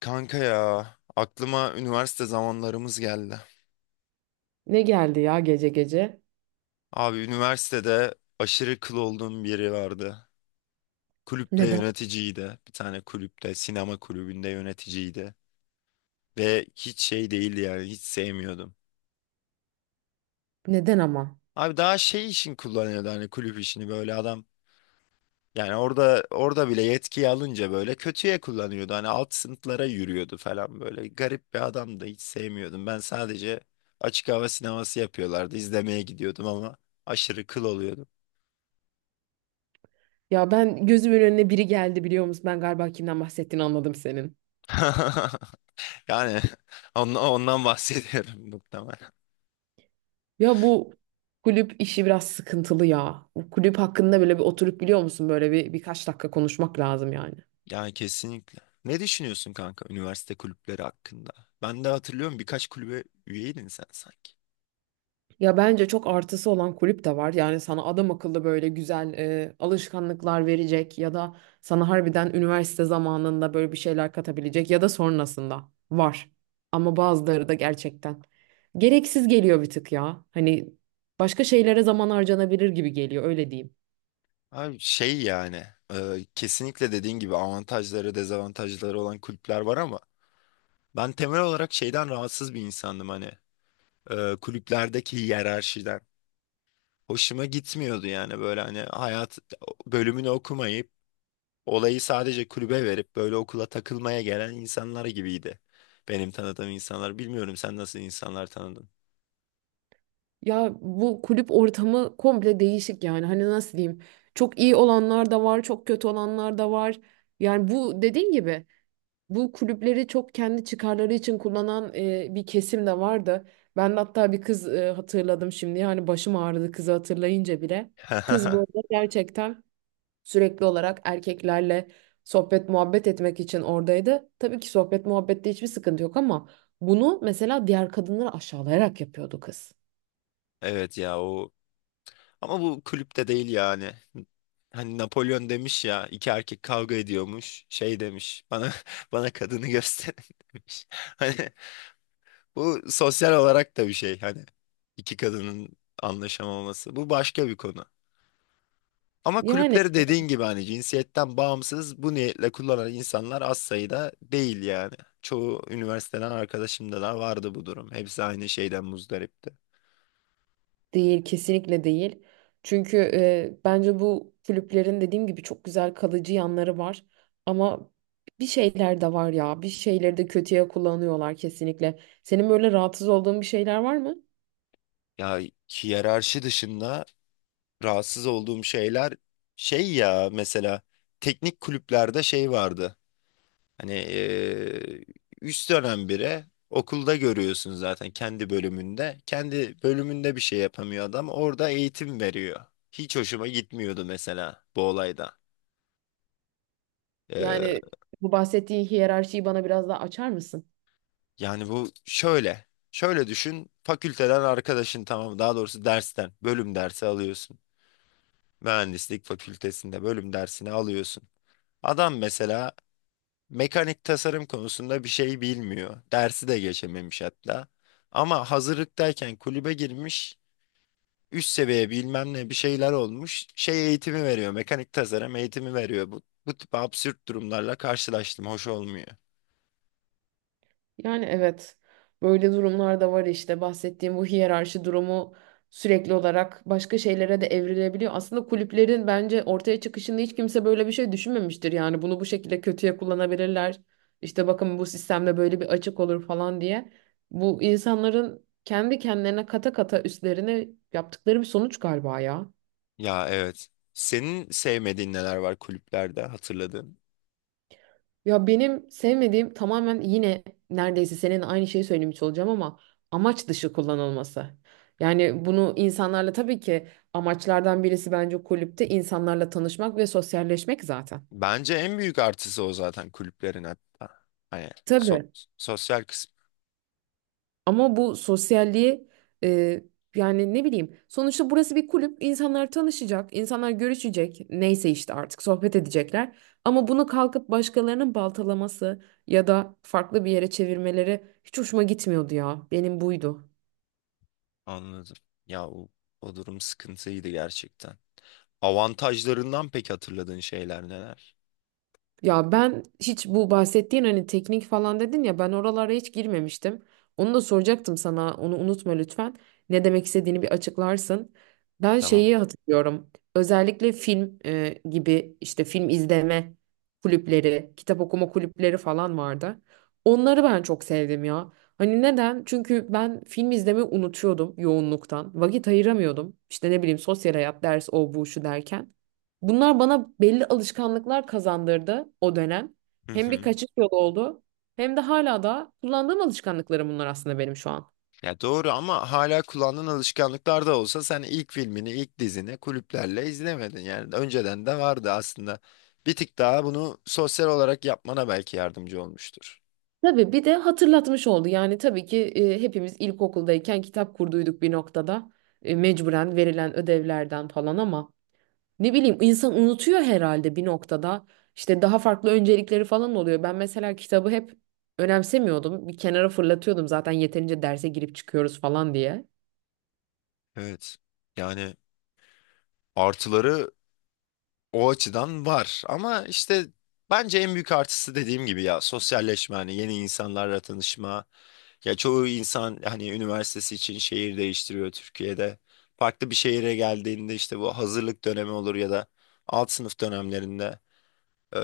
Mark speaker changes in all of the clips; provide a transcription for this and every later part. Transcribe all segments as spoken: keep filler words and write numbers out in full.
Speaker 1: Kanka ya, aklıma üniversite zamanlarımız geldi.
Speaker 2: Ne geldi ya gece gece?
Speaker 1: Abi üniversitede aşırı kıl olduğum biri vardı. Kulüpte
Speaker 2: Neden?
Speaker 1: yöneticiydi. Bir tane kulüpte, sinema kulübünde yöneticiydi. Ve hiç şey değildi, yani hiç sevmiyordum.
Speaker 2: Neden ama?
Speaker 1: Abi daha şey için kullanıyordu, hani kulüp işini, böyle adam. Yani orada orada bile yetkiyi alınca böyle kötüye kullanıyordu. Hani alt sınıflara yürüyordu falan böyle. Garip bir adamdı. Hiç sevmiyordum. Ben sadece açık hava sineması yapıyorlardı. İzlemeye gidiyordum ama aşırı kıl oluyordum.
Speaker 2: Ya ben gözümün önüne biri geldi biliyor musun? Ben galiba kimden bahsettiğini anladım senin.
Speaker 1: Yani ondan, ondan bahsediyorum muhtemelen.
Speaker 2: Ya bu kulüp işi biraz sıkıntılı ya. Bu kulüp hakkında böyle bir oturup biliyor musun? Böyle bir birkaç dakika konuşmak lazım yani.
Speaker 1: Yani kesinlikle. Ne düşünüyorsun kanka, üniversite kulüpleri hakkında? Ben de hatırlıyorum, birkaç kulübe üyeydin sen sanki.
Speaker 2: Ya bence çok artısı olan kulüp de var. Yani sana adam akıllı böyle güzel e, alışkanlıklar verecek ya da sana harbiden üniversite zamanında böyle bir şeyler katabilecek ya da sonrasında var. Ama bazıları da gerçekten gereksiz geliyor bir tık ya. Hani başka şeylere zaman harcanabilir gibi geliyor öyle diyeyim.
Speaker 1: Abi şey yani, e, kesinlikle dediğin gibi avantajları dezavantajları olan kulüpler var ama ben temel olarak şeyden rahatsız bir insandım, hani e, kulüplerdeki hiyerarşiden. Hoşuma gitmiyordu yani, böyle hani hayat bölümünü okumayıp olayı sadece kulübe verip böyle okula takılmaya gelen insanlar gibiydi. Benim tanıdığım insanlar, bilmiyorum sen nasıl insanlar tanıdın?
Speaker 2: Ya bu kulüp ortamı komple değişik yani. Hani nasıl diyeyim? Çok iyi olanlar da var, çok kötü olanlar da var. Yani bu dediğin gibi bu kulüpleri çok kendi çıkarları için kullanan e, bir kesim de vardı. Ben de hatta bir kız e, hatırladım şimdi. Yani başım ağrıdı kızı hatırlayınca bile. Kız bu arada gerçekten sürekli olarak erkeklerle sohbet muhabbet etmek için oradaydı. Tabii ki sohbet muhabbette hiçbir sıkıntı yok ama bunu mesela diğer kadınları aşağılayarak yapıyordu kız.
Speaker 1: Evet ya, o ama bu kulüpte değil yani. Hani Napolyon demiş ya, iki erkek kavga ediyormuş, şey demiş, bana bana kadını gösterin demiş. Hani bu sosyal olarak da bir şey, hani iki kadının anlaşamaması. Bu başka bir konu. Ama
Speaker 2: Yani
Speaker 1: kulüpleri dediğin gibi hani cinsiyetten bağımsız bu niyetle kullanan insanlar az sayıda değil yani. Çoğu üniversiteden arkadaşımda da vardı bu durum. Hepsi aynı şeyden muzdaripti.
Speaker 2: Değil, kesinlikle değil. Çünkü e, bence bu kulüplerin dediğim gibi çok güzel kalıcı yanları var. Ama bir şeyler de var ya, bir şeyleri de kötüye kullanıyorlar kesinlikle. Senin böyle rahatsız olduğun bir şeyler var mı?
Speaker 1: Ya hiyerarşi dışında rahatsız olduğum şeyler, şey ya mesela teknik kulüplerde şey vardı. Hani eee üst dönem biri, okulda görüyorsun zaten kendi bölümünde. Kendi bölümünde bir şey yapamıyor adam. Orada eğitim veriyor. Hiç hoşuma gitmiyordu mesela bu olayda.
Speaker 2: Yani
Speaker 1: Eee,
Speaker 2: bu bahsettiğin hiyerarşiyi bana biraz daha açar mısın?
Speaker 1: yani bu şöyle. Şöyle düşün. Fakülteden arkadaşın, tamam daha doğrusu dersten bölüm dersi alıyorsun. Mühendislik fakültesinde bölüm dersini alıyorsun. Adam mesela mekanik tasarım konusunda bir şey bilmiyor. Dersi de geçememiş hatta. Ama hazırlıktayken kulübe girmiş. Üst seviye bilmem ne bir şeyler olmuş. Şey eğitimi veriyor. Mekanik tasarım eğitimi veriyor. Bu, bu tip absürt durumlarla karşılaştım. Hoş olmuyor.
Speaker 2: Yani evet, böyle durumlar da var işte bahsettiğim bu hiyerarşi durumu sürekli olarak başka şeylere de evrilebiliyor. Aslında kulüplerin bence ortaya çıkışında hiç kimse böyle bir şey düşünmemiştir. Yani bunu bu şekilde kötüye kullanabilirler. İşte bakın bu sistemde böyle bir açık olur falan diye. Bu insanların kendi kendilerine kata kata üstlerine yaptıkları bir sonuç galiba ya.
Speaker 1: Ya evet. Senin sevmediğin neler var kulüplerde, hatırladığın?
Speaker 2: Ya benim sevmediğim tamamen yine neredeyse senin aynı şeyi söylemiş olacağım ama amaç dışı kullanılması. Yani bunu insanlarla tabii ki amaçlardan birisi bence kulüpte insanlarla tanışmak ve sosyalleşmek zaten.
Speaker 1: Bence en büyük artısı o zaten kulüplerin, hatta hani so-
Speaker 2: Tabii.
Speaker 1: sosyal kısmı.
Speaker 2: Ama bu sosyalliği e, yani ne bileyim sonuçta burası bir kulüp insanlar tanışacak, insanlar görüşecek neyse işte artık sohbet edecekler. Ama bunu kalkıp başkalarının baltalaması ya da farklı bir yere çevirmeleri hiç hoşuma gitmiyordu ya. Benim buydu.
Speaker 1: Anladım. Ya o, o durum sıkıntıydı gerçekten. Avantajlarından pek hatırladığın şeyler neler?
Speaker 2: Ya ben hiç bu bahsettiğin hani teknik falan dedin ya ben oralara hiç girmemiştim. Onu da soracaktım sana, onu unutma lütfen. Ne demek istediğini bir açıklarsın. Ben
Speaker 1: Tamam.
Speaker 2: şeyi hatırlıyorum. Özellikle film e, gibi işte film izleme kulüpleri, kitap okuma kulüpleri falan vardı. Onları ben çok sevdim ya. Hani neden? Çünkü ben film izlemeyi unutuyordum yoğunluktan. Vakit ayıramıyordum. İşte ne bileyim sosyal hayat, ders, o bu şu derken. Bunlar bana belli alışkanlıklar kazandırdı o dönem.
Speaker 1: Hı
Speaker 2: Hem bir
Speaker 1: hı.
Speaker 2: kaçış yolu oldu hem de hala da kullandığım alışkanlıklarım bunlar aslında benim şu an.
Speaker 1: Ya doğru, ama hala kullandığın alışkanlıklar da olsa, sen ilk filmini, ilk dizini kulüplerle izlemedin. Yani önceden de vardı aslında. Bir tık daha bunu sosyal olarak yapmana belki yardımcı olmuştur.
Speaker 2: Tabii bir de hatırlatmış oldu. Yani tabii ki e, hepimiz ilkokuldayken kitap kurduyduk bir noktada. E, mecburen verilen ödevlerden falan ama ne bileyim insan unutuyor herhalde bir noktada. İşte daha farklı öncelikleri falan oluyor. Ben mesela kitabı hep önemsemiyordum. Bir kenara fırlatıyordum zaten yeterince derse girip çıkıyoruz falan diye.
Speaker 1: Evet. Yani artıları o açıdan var, ama işte bence en büyük artısı dediğim gibi ya sosyalleşme, hani yeni insanlarla tanışma. Ya çoğu insan hani üniversitesi için şehir değiştiriyor Türkiye'de. Farklı bir şehire geldiğinde, işte bu hazırlık dönemi olur ya da alt sınıf dönemlerinde, e,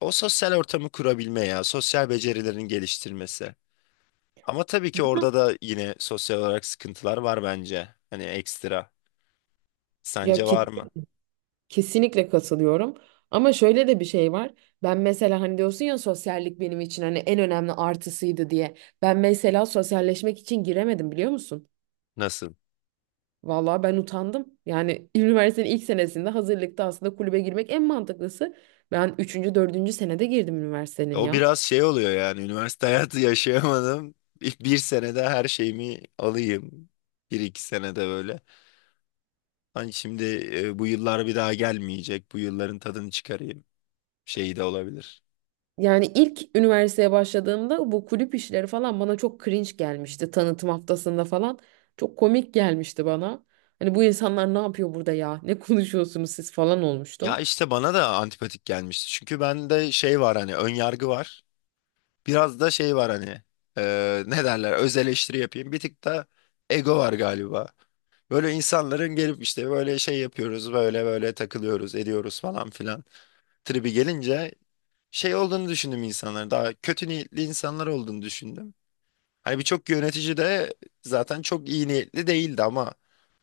Speaker 1: o sosyal ortamı kurabilme ya sosyal becerilerin geliştirmesi. Ama tabii ki
Speaker 2: Ya
Speaker 1: orada da yine sosyal olarak sıkıntılar var bence. Hani ekstra.
Speaker 2: ya
Speaker 1: Sence var mı?
Speaker 2: kesinlikle katılıyorum. Ama şöyle de bir şey var. Ben mesela hani diyorsun ya sosyallik benim için hani en önemli artısıydı diye. Ben mesela sosyalleşmek için giremedim biliyor musun?
Speaker 1: Nasıl?
Speaker 2: Vallahi ben utandım. Yani üniversitenin ilk senesinde hazırlıkta aslında kulübe girmek en mantıklısı. Ben üçüncü dördüncü senede girdim üniversitenin
Speaker 1: O
Speaker 2: ya.
Speaker 1: biraz şey oluyor yani, üniversite hayatı yaşayamadım. İlk bir senede her şeyimi alayım. Bir iki senede böyle. Hani şimdi e, bu yıllar bir daha gelmeyecek. Bu yılların tadını çıkarayım şeyi de olabilir.
Speaker 2: Yani ilk üniversiteye başladığımda bu kulüp işleri falan bana çok cringe gelmişti. Tanıtım haftasında falan çok komik gelmişti bana. Hani bu insanlar ne yapıyor burada ya? Ne konuşuyorsunuz siz falan
Speaker 1: Ya
Speaker 2: olmuştum.
Speaker 1: işte bana da antipatik gelmişti. Çünkü bende şey var, hani ön yargı var. Biraz da şey var hani, e, ne derler, öz eleştiri yapayım. Bir tık da ego var galiba. Böyle insanların gelip işte böyle şey yapıyoruz, böyle böyle takılıyoruz ediyoruz falan filan tribi gelince, şey olduğunu düşündüm, insanların daha kötü niyetli insanlar olduğunu düşündüm. Hani birçok yönetici de zaten çok iyi niyetli değildi, ama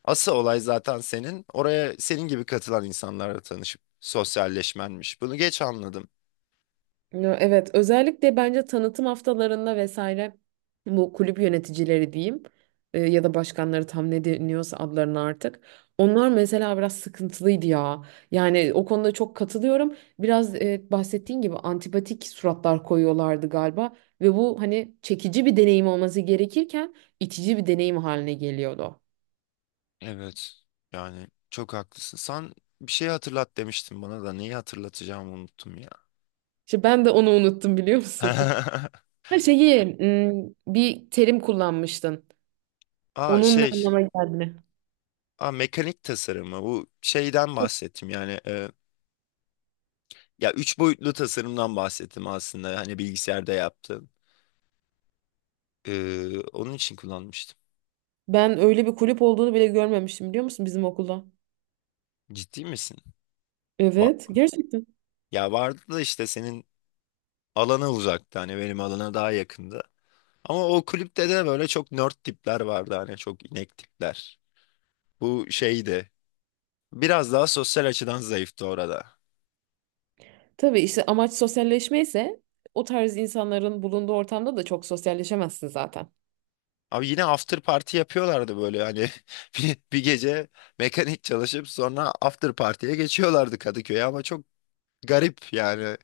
Speaker 1: asıl olay zaten senin oraya, senin gibi katılan insanlarla tanışıp sosyalleşmenmiş. Bunu geç anladım.
Speaker 2: Ya evet, özellikle bence tanıtım haftalarında vesaire bu kulüp yöneticileri diyeyim e, ya da başkanları tam ne deniyorsa adlarına artık. Onlar mesela biraz sıkıntılıydı ya. Yani o konuda çok katılıyorum. Biraz e, bahsettiğin gibi antipatik suratlar koyuyorlardı galiba ve bu hani çekici bir deneyim olması gerekirken itici bir deneyim haline geliyordu.
Speaker 1: Evet. Yani çok haklısın. Sen bir şey hatırlat demiştin, bana da neyi hatırlatacağımı unuttum ya.
Speaker 2: İşte ben de onu unuttum biliyor musun? Her şeyi m, bir terim kullanmıştın.
Speaker 1: Aa
Speaker 2: Onun ne
Speaker 1: şey,
Speaker 2: anlama geldiğini.
Speaker 1: aa mekanik tasarımı, bu şeyden bahsettim yani, e, ya üç boyutlu tasarımdan bahsettim aslında, hani bilgisayarda yaptığım. Ee, onun için kullanmıştım.
Speaker 2: Ben öyle bir kulüp olduğunu bile görmemiştim biliyor musun bizim okulda?
Speaker 1: Ciddi misin?
Speaker 2: Evet, gerçekten.
Speaker 1: Ya vardı da, işte senin alana uzaktı, hani benim alana daha yakındı. Ama o kulüpte de böyle çok nerd tipler vardı, hani çok inek tipler. Bu şeydi. Biraz daha sosyal açıdan zayıftı orada.
Speaker 2: Tabii işte amaç sosyalleşme ise o tarz insanların bulunduğu ortamda da çok sosyalleşemezsin zaten.
Speaker 1: Abi yine after party yapıyorlardı böyle hani bir, bir gece mekanik çalışıp sonra after party'ye geçiyorlardı Kadıköy'e, ama çok garip yani.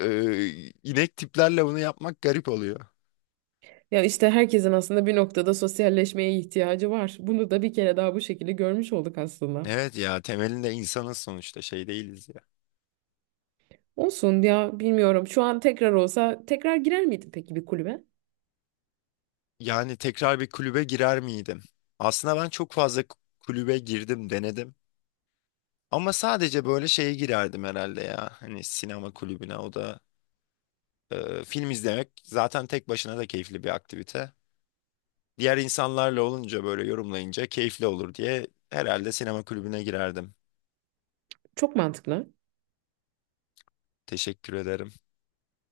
Speaker 1: Ee, inek tiplerle bunu yapmak garip oluyor.
Speaker 2: Ya işte herkesin aslında bir noktada sosyalleşmeye ihtiyacı var. Bunu da bir kere daha bu şekilde görmüş olduk aslında.
Speaker 1: Evet ya, temelinde insanız sonuçta, şey değiliz ya.
Speaker 2: Olsun ya, bilmiyorum. Şu an tekrar olsa tekrar girer miydin peki bir kulübe?
Speaker 1: Yani tekrar bir kulübe girer miydim? Aslında ben çok fazla k- kulübe girdim, denedim. Ama sadece böyle şeye girerdim herhalde ya. Hani sinema kulübüne, o da e, film izlemek zaten tek başına da keyifli bir aktivite. Diğer insanlarla olunca, böyle yorumlayınca keyifli olur diye herhalde sinema kulübüne girerdim.
Speaker 2: Çok mantıklı.
Speaker 1: Teşekkür ederim.